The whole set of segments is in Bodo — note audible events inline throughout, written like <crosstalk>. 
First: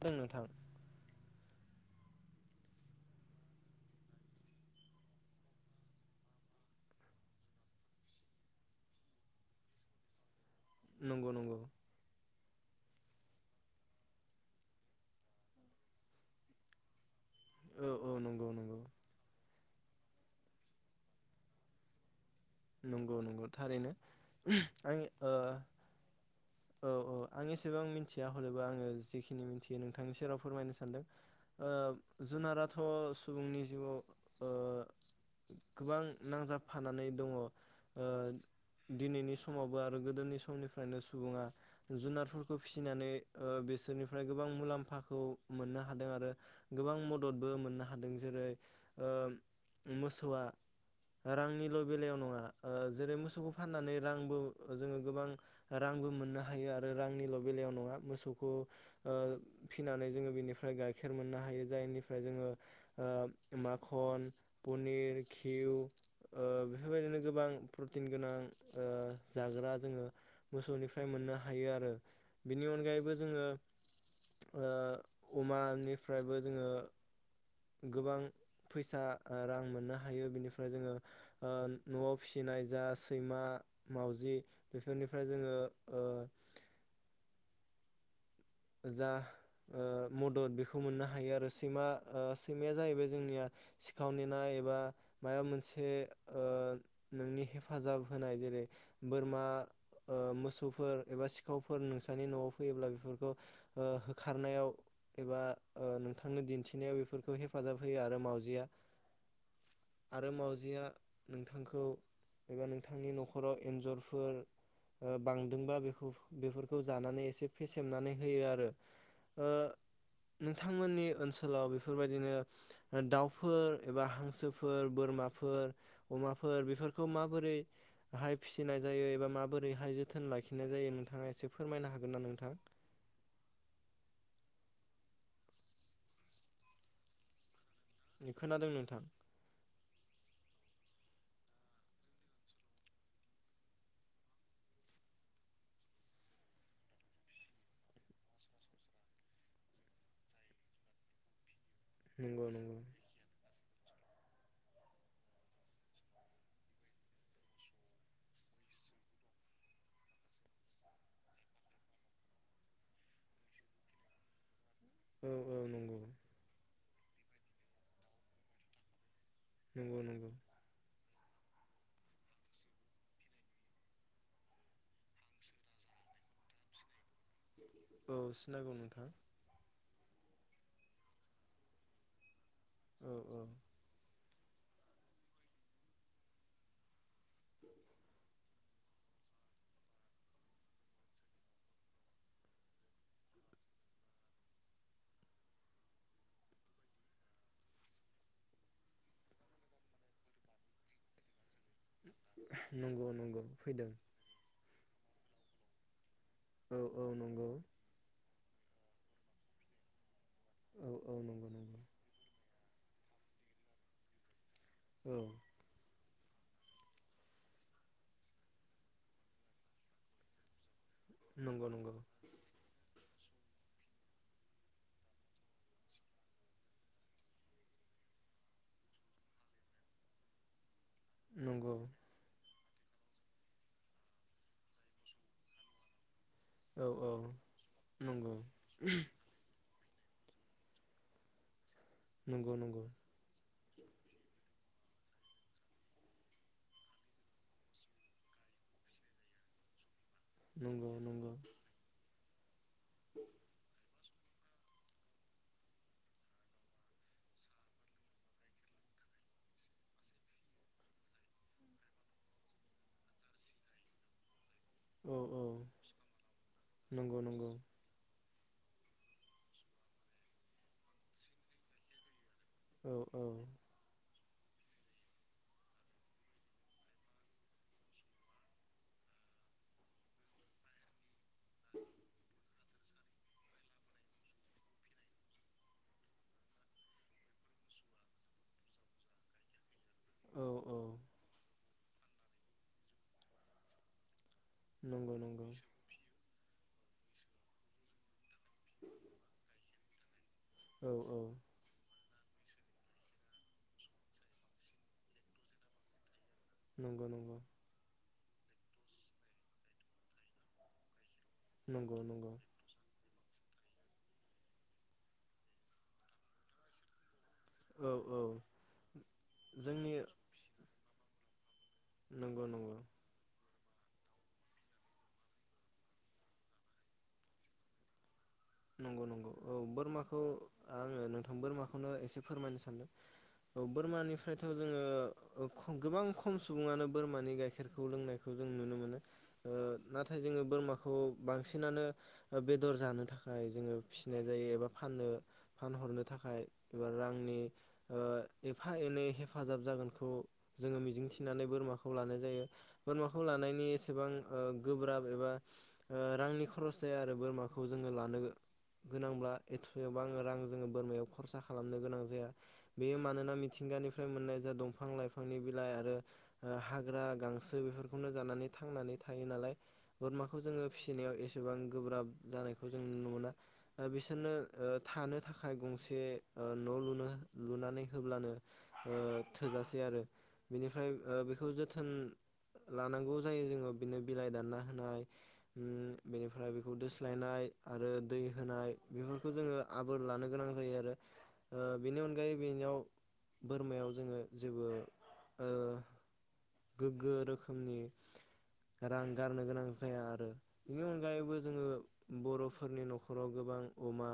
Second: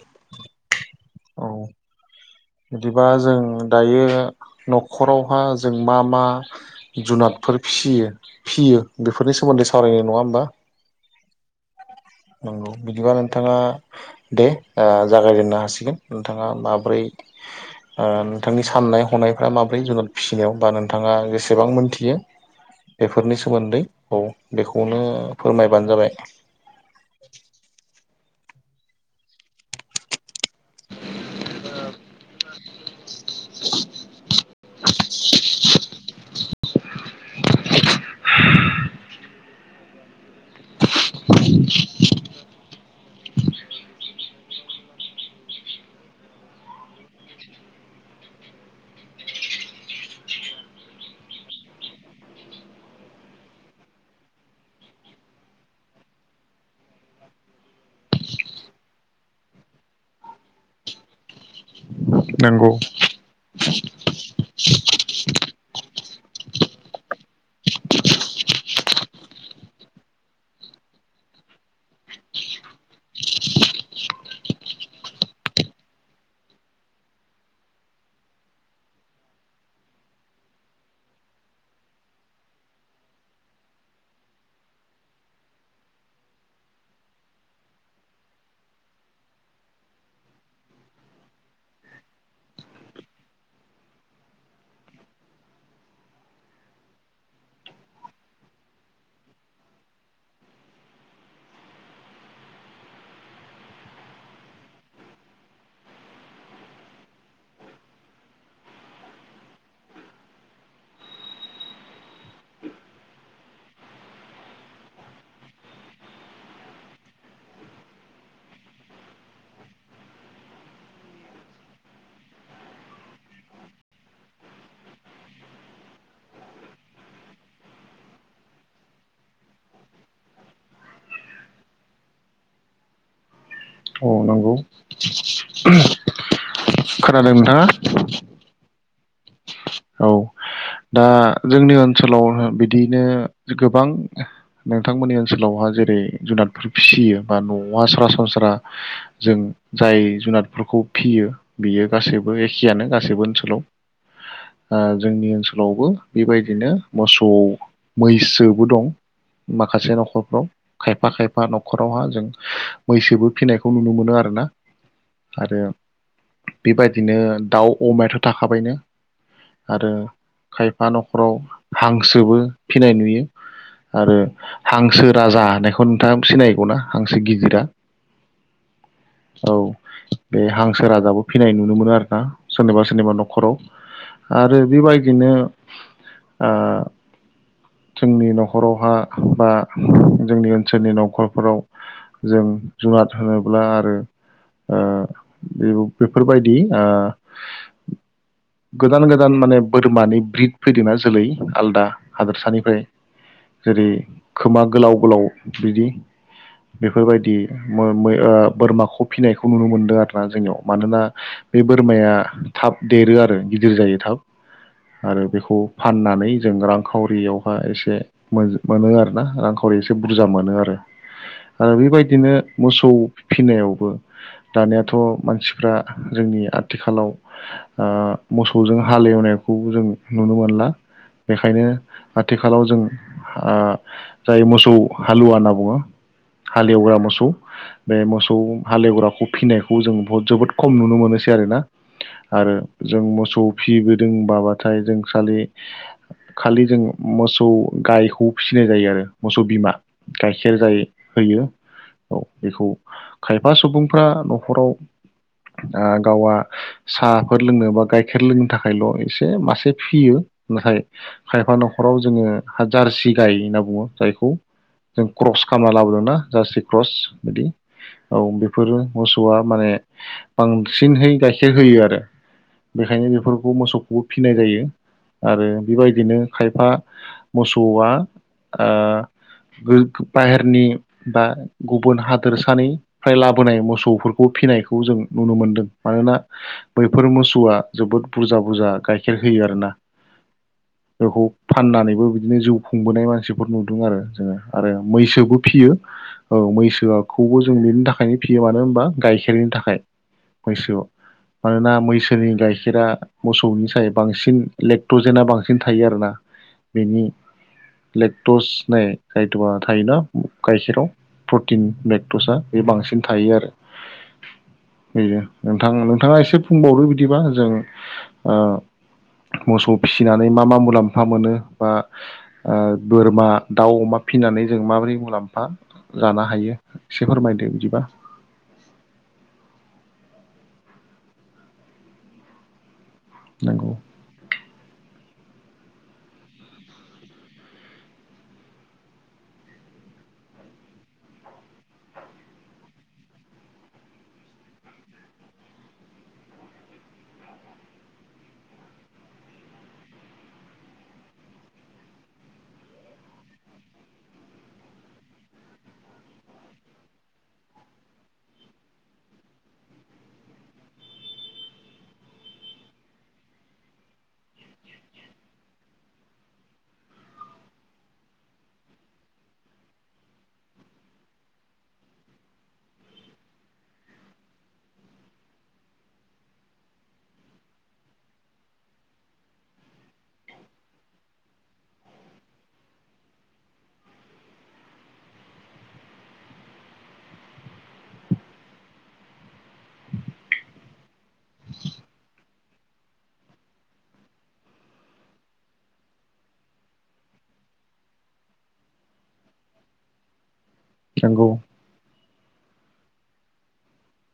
दों नोथां औ बिदिबा जों दायो न'खरावहा जों मा मा जुनादफोर फियो फियो बेफोरनि सोमोन्दै सावरायनाय नङा होमबा? नंगौ नंगौ नंगौ बिदिबा नोंथाङा दे जागायजेननो हासिगोन नोंथाङा माब्रै औ औ ओ नंगौ नोंथांनि नंगौ साननाय हनायफ्रा माब ब्रै जुनाद फिसिनायाव बा नोंथाङा जेसेबां मोनथियो नंगौ बेफोरनि नंगौ सोमोन्दै थारैनो औ आं बेखौनो ओ फोरमायबानो जाबाय। औ औ आं एसेबां मिथिया हलबो आङो जिखिनि मिथियो नोंथांनि सेराव फोरमायनो सानदों ओ जुनाराथ' सुबुंनि जिउआव ओ गोबां नांजाबफानानै दङ। ओ दिनैनि समावबो आरो गोदोनि समनिफ्रायनो सुबुङा जुनारफोरखौ फिसिनानै ओ बिसोरनिफ्राय गोबां मुलाम्फाखौ मोननो हादों आरो गोबां मददबो मोननो हादों जेरै ओ मोसौआ रांनिल' बेलायाव नङा। ओ जेरै मोसौखौ फाननानै रांबो जोङो गोबां रांबो मोननो हायो आरो रांनिल' बेलायाव नङा मोसौखौ ओ फिनानै जोङो बेनिफ्राय गाइखेर मोननो हायो जायनि ओमफ्राय जोङो ओ नंगौ मखन पनिर घिउ ओ बेफोरबायदिनो गोबां प्र्रटिन गोनां ओ जाग्रा जोङो मोसौनिफ्राय मोननो हायो आरो बिनि अनगायैबो जोङो ओ अमानिफ्रायबो जोङो गोबां फैसा रां मोननो हायो बिनिफ्राय जोङो ओ न'आव फिसिनाय जा सैमा मावउजि बेफोरनिफ्राय जोङो ओ जा ओ मदद बेखौ मोननो हायो आरो सैमा सैमाया जाहैबाय जोंनिया सिखाव नेनाय एबा माबा मोनसे ओ नोंनि हेफाजाब होनाय जेरै बोरमा ओ मोसौफोर एबा सिखावफोर नोंसोरनि न'आव फैयोब्ला बेफोरखौ ओ होखारनायाव एबा ओ नोंथांनो दिन्थिनायाव बेफोरखौ हेफाजाब होयो आरो मावजिया आरो मावजिया नोंथांखौ एबा नोंथांनि न'खराव एन्जरफोर ओ बांदोंबा बे बेफोरखौ जानानै एसे फेसेमनानै होयो आरो ओ नोंथांमोननि ओनसोलाव बेफोरबायदिनो दाउफोर एबा हांसोफोर बोरमाफोर अमाफोर बेफोरखौ माबोरैहाय फिसिनाय जायो एबा माबोरैहाय जोथोन लाखिनाय जायो नोंथाङा एसे फोरमायनो हागोन ना नोंथां? औ नंगौ खोनादों नोंथाङा? खोनादों नोंथां औ दा जोंनि ओनसोलाव बिदिनो गोबां नोंथांमोननि ओनसोलावहा जेरै जुनादफोर फिसियो बा न'हा सरासनस्रा जों जाय जुनादफोरखौ फियो। बियो गासैबो नंगौ नंगौ एखेयानो गासैबो ओनसोलाव। ओ जोंनि ओनसोलावबो बेबायदिनो मोसौ मैसोबो दं माखासे न'खरफ्राव खायफा खायफा न'खरावहा जों मैसोबो फिसिनायखौ नुनो मोनो आरोना। औ औ आरो नंगौ बेबायदि बिदिनो दाउ अमायाथ' थाखाबायनो। आरो नंगौ नंगौ खायफा नखर न'खराव हांसोबो फिनाय नुयो आरो हांसो राजा होननायखौ नोंथाङा सिनायगौना हांसो गिदिरा। औ सिनांगौ नोंथां औ बे हांसो राजाबो फिनाय नुनो मोनो आर ना सोरनिबा औ सोरनिबा औ न'खराव आरो बेबायदिनो ओ जोंनि न'खरावहा बा जोंनि ओनसोलनि न'खरफोराव जों जुनाद होनोब्ला आरो ओ बे बेफोरबायदि आ गोदान गोदान माने बोरमानि ब्रिद फैदों नना जोलै आलदा। हादोरसानिफ्राय नंगौ नंगौ जेरै फैदों खोमा गोलाव। फुलाव थुदि औ बेफोरबायदि नंगौ मो मो बोरमाखौ फिनायखौ नुनो मोनदों आरो आ जोंनियाव औ मानोना औ नंगौ बे नंगौ बोरमाया थाब देरो आरो गिदिर जायो थाब औ आरो बेखौ फाननानै जों रांखावरियावहा एसे मोन मोनो आरोना रां खावरि एसे बुरजा मोनो आरो नंगौ आरो नंगौ बेबायदिनो मोसौ फिनायावबो दानियाथ' मानसिफ्रा जोंनि आथिखालाव ओ मोसौजों हालेवनायखौ जों नुनो मोनला। बेखायनो नंगौ आथिखालाव जों ओ जाय मोसौ हालुवा होनना बुङो। औ हालेवग्रा औ मोसौ बे नंगौ मोसौ हालेवग्राखौ फिनायखौ खौ जों बहत जोबोद खम नु मोनोसै आरो ना नंगौ नंगौ मोसौ फिसिबोदोंबाबाथाय जों खालि खालि जों मोसौ गायखौ फिसिनाय जायो आरो मोसौ बिमा गाइखेर जायो नंगौ नंगौ नंगौ होयो। औ बेखौ खायफा सुबुं फ्रा न'खराव आं गावा साहाफोर लोंनो बा गाइखेर लोंनो थाखायल' एसे मासे फियो नाथाय खायफा न'खराव जोङो जारसि गाय होनना बुङो जायखौ जों औ औ क्रस खालामना लाबोदोंना जारसि क्रस नंगौ बिदि नंगौ औ बे बेफोर मोसौआ माने बांसिनहै गाइखेर होयो आरो औ बेखायनो औ बेफोरखौ मोसौखौ फिनाय जायो आरो बेबायदिनो खायफा मोसौआ ओ गो बाहेरनि बा गुबुन हादोरसानिफ्राय लाबोनाय मोसौफोरखौ फिनायखौ जों नुनो मोनदों मानोना बैफोर मोसौवा जोबोद बुरजा बुरजा गाइखेर होयो आरोना औ औ बेखौ फाननानैबो बिदिनो जिउ खुंबोनाय मानसिफोर नुदों आरो जोङो आरो नंगौ मैसोबो नंगौ फियो औ मैसो खौबो जों बिनि थाखायनो फियो मानो होनबा गाइखेरनि थाखाय मैसोवाव औ औ मानोना मैसोनि गाय गाइखेरा मोसौनि साय बांसिन लेक्टजेना बांसिन थायो आरोना। बिनि नंगौ नंगौ लेक्टस नाय खायद'वा थायोना गायखेराव प्रटिन नंगौ लेक्टसा नंगौ बे बांसिन थायो आरो बेनो नोंथां नोंथाङा एसे बुंबावदो बिदिबा जों औ औ ओ मोसौ जोंनि फिसिनानै मा मा मुलाम्फा मोनो बा नंगौ ओ नंगौ बोरमा दाउ, अमा फिनानै जों माबोरै मुलाम्फा जानो हायो एसे फोरमायदो बिदिबा नंगौ नंगौ औ बोरमाखौ आङो नोंथां बोरमाखौनो एसे फोरमायनो सानदों। औ नंगौ बोरमानि फ्रायथ' जोङो ओ गोबां खम सुबुङानो बोरमानि गाइखेरखौ लोंनायखौ जों नुनो मोनो ओ नाथाय जोङो बोरमाखौ बांसिनानो बेदर जानो था खाय जोङो फिसिनाय जायो एबा फाननो फानहरनो थाखाय एबा रांनि ओ एफा एनै हेफाजाब जागोनखौ जोङो मिजिंथिनानै बोरमाखौ लानाय जायो बोरमाखौ लानायनि एसेबां ओ गोब्राब एबा ओ रांनि खरस जाया आरो बोरमाखौ जोङो ला नो गोनांब्ला एसेबां रां जोङो बोरमायाव खरसा खालामनो गोनां जाया बेयो मानोना गोनांब्ला एथबां जोङो बोरमायाव खरसा खालामनो गोनां जाया। बेयो मानोना मिथिंगानिफ्राय मोननाय जा दंफां-लाइफांनि बिलाइ आरो हाग्रा गांसो बेफोरखौनो जानानै थांनानै थायो नालाय बोरमाखौ जोङो फिसिनायाव एसेबां गोब्राब जानायखौ जों न'ना ओ बिसोरनो ओ थानो थाखाय गंसे ओ न' लुनो लुनानै होब्लानो ओ थोजासे आरो बेनिफ्राय ओ बेखौ जोथोन लानांगौ जायो जोङो बिनो बिलाइ दानना होनाय उम बेनिफ्राय बेखौ दोस्लायनाय आरो दै होनाय बेफोरखौ जोङो आबोर लानो गोनां जायो आरो ओ बेनि अनगायै बेनयाव बोरमायाव जोङो जेबो ओ गोग्गो रोखोमनि रां गारनो गोनां जाया आरो बेनि नंगौ अनगायैबो जोङो बर' फोरनि न'खराव गोबां अमा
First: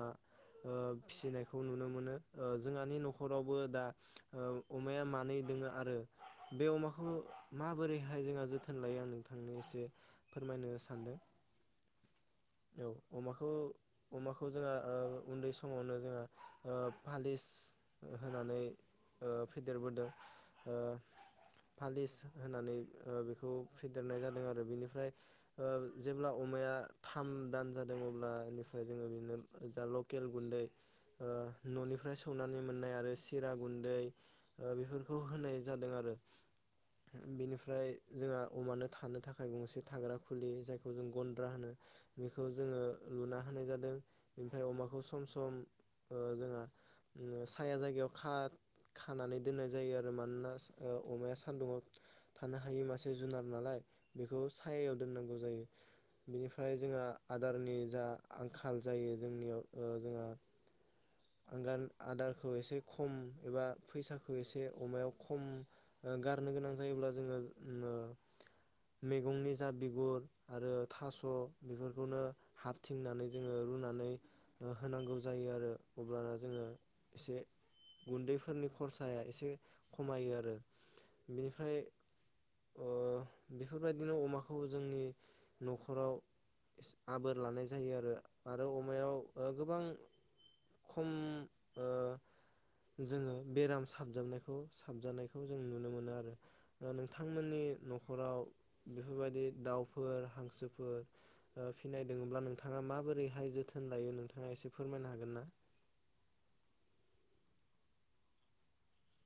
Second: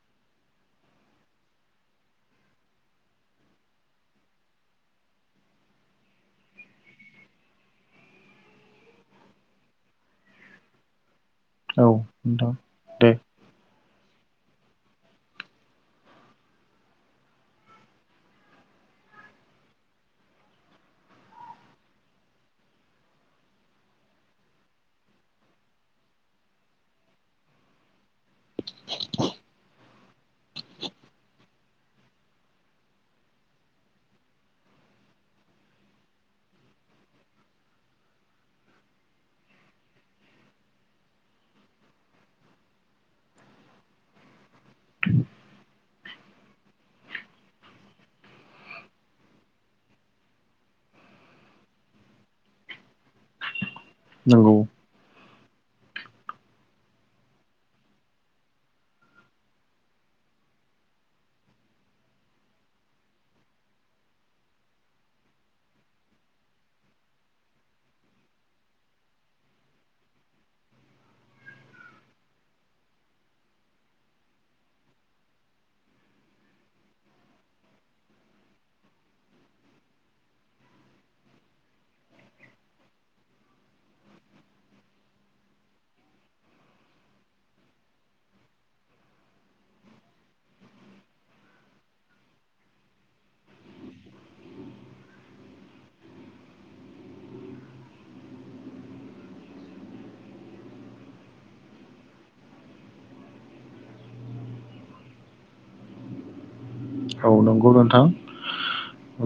ओ फिसिनायखौ नुनो मोनो ओ जोंहानि न'खरावबो दा ओ अमाया मानै दोङो आरो बे अमाखौ माबोरैहाय जोंहा जोथोन लायो आं नोंथांनो एसे फोरमायनो सानदों। औ नोंथां औ अमाखौ अमाखौ जोंहा ओ उन्दै समावनो जोंहा ओ फालिस होनानै ओ फेदेरबोदों ओ फालिस होनानै ओ बेखौ फेदेरनाय जादों आरो बेनिफ्राय ओ जेब्ला अमाया थाम दान जा जों अब्लानिफ्राय जोङो बिबदिनो लकेल गुन्दै ओ ननिफ्राय सौनानै मोननाय आरो सिरा गुन्दै ओ बेफोरखौ होनाय जादों आरो। बेनिफ्राय जोंहा अमानो थानो थाखाय गंसे थाग्रा खुलि जायखौ जों गन्द्रा होनो बेखौ जोङो लुना होनाय जादों। बिनिफ्राय अमाखौ सम सम जोंहा साया जायगायाव खा-खानानै दोननाय जायो आरो मानोना अमाया सान्दुंङाव थानो हायो मासे जुनार नालाय। बेखौ नंगौ सायायाव दोननांगौ जायो। बिनिफ्राय जोंहा आदारनि जा आंखाल जायो जोंनियाव ओ जोंहा आगान आदारखौ एसे खम एबा फैसाखौ एसे अमायाव खम ओ गारनो गोनां जायोब्ला जोङो ओ मैगंनि जा बिगुर आरो थास' बेफोरखौनो हाबथिंनानै जोङो रुनानै होनांगौ जायो आरो। अब्लाना जोङो एसे गुन्दैफोरनि खरसाया एसे खमायो आरो। बेनिफ्राय ओ बेफोरबायदिनो अमाखौ जोंनि न'खराव एस आबोर लानाय जायो आरो। आरो अमायाव गोबां खम ओ जोङो बेराम साबजाबनायखौ साबजानायखौ जों नुनो मोनो आरो। ओ नोंथांमोननि न'खराव बेफोरबायदि दाउफोर हांसोफोर ओ फिनाय दोङोब्ला नोंथाङा माबोरैहाय जोथोन लायो नोंथाङा एसे फोरमायनो हागोन ना? औ नंगौ नोंथां।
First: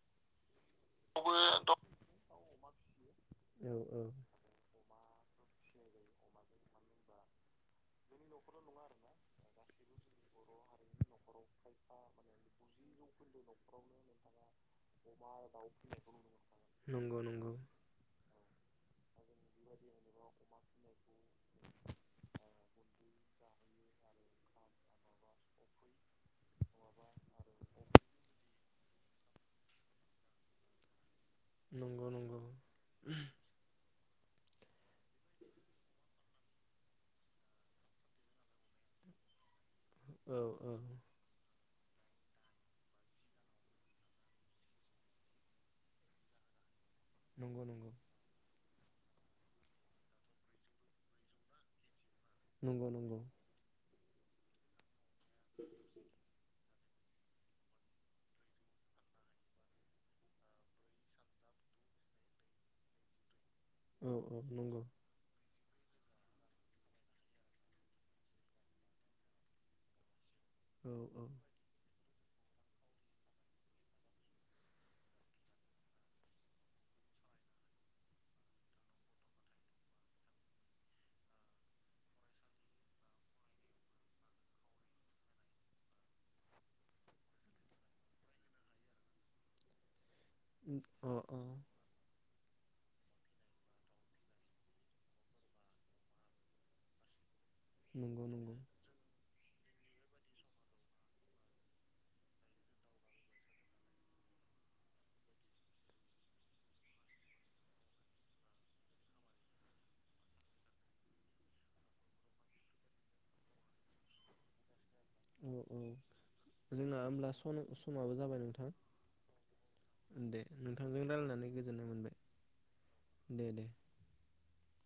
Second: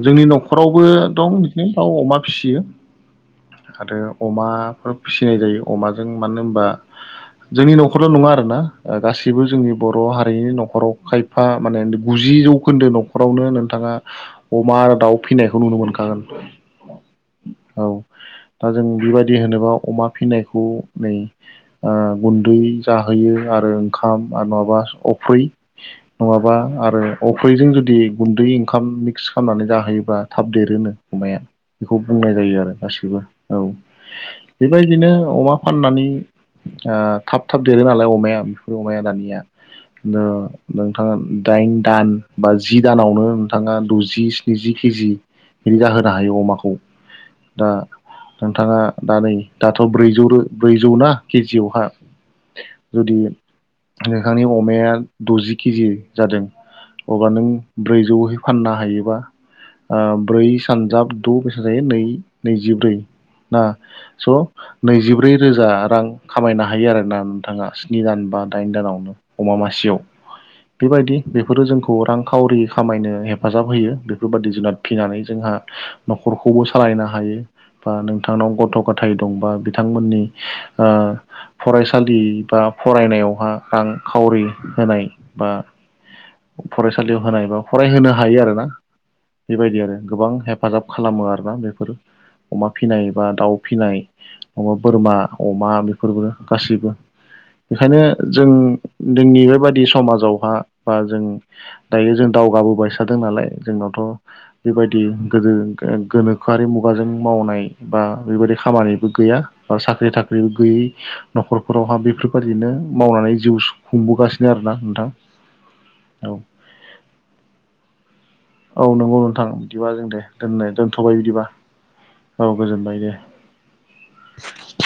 जोंनि नख रावबो दं बिदिनो दाउ अमा फिसियो। औ आरो औ अमाफोर फिसिनाय जायो अमाजों मानो होनबा जोंनि नखरल' नङा आरोना गासिबो जोंनि बर' हारिनि नखराव खायफा माने गुजि जौ खोन्दो न खरावनो नोंथाङा अमा आरो दाउ फिसिनायखौ नुनो मोनखागोन। नंगौ नंगौ औ। दा जों बेबा दि होनोबा अमा फिनायखौ नै ओ गुन्दै जाहोयो आरो ओंखाम आरो नङाबा उफ्रै नङाबा आरो अफ्रैजों जुदि गुन्दै ओंखाम मिक्स खालामनानै जाहोयोबा थाब देरोनो अमाया बेखौ नंगौ बुंनाय नंगौ जायो आरो गासैबो औ। बेबायदिनो अमा फाननानै ओ थाब थाब देरो नालाय अमाया बेफोर अमाया दानिया। दा औ औ नोंथाङा दाइन दान बा जि दानावनो नोंथाङा द'जि स्निजि केजि बिदि जाहोनो हायो अमाखौ। नंगौ दा नंगौ नोंथाङा दा नै दाथ' ब्रैजौ रो ब्रैजौ ना केजियावहा। नंगौ जुदि नंगौ। नोंथांनि अमाया दजि केजि जादों अब्ला नों ब्रैजौहै फाननो हायोबा ब्रै सानजाब द' बेसेबां जायो नै-नैजिब्रै ना औ औ नंगौ स' नैजिब्रै रोजा रां खामायनो हायो आरोना नोंथाङा स्नि दान बा दाइन दानावनो अमा मासेयाव। औ बेबायदि औ बेफोरो जोंखौ रांखावरि खामायनो हेफाजाब होयो बेफोरबादि जुनाद फिनानै जोंहा नखरखौबो सालायनो हायो बा नोंथांनाव गथ' गथाय दंबा बिथांमोननि ओ फरायसालि बा फरायनायावहा रांखावरि होनाय बा फरायसालियाव होनाय बा फरायहोनो हायो आरोना बेबायदि आरो। गोबां हेफाजाब अ खालामो अ आरोना बेफोर। अमा फिनाय एबा दाउ फिनाय बोरमा, अमा बेफोरबो गासिबो। बेखायनो नंगौ जों नंगौ जोंनि बेबायदि दि समाजावहा बा जों दायो जों दावगाबोबायसा थादों नालाय जोंनावथ' बेबायदि गोदो गोनोखोआरि मुगाजों मावनाय बा बेबायदि खामानिबो गैया बा साख्रि थाखाख्रिबो गैयै न'खरफोरावहा बेफोरबायदिनो मावनानै जिउ खुंबोगासिनो आरोना नोंथां। औ औ नंगौ नोंथां बिदिबा <inaudible> जों दे दोननो दोनथ'बाय बिदिबा औ गोजोनबाय दे <inaudible>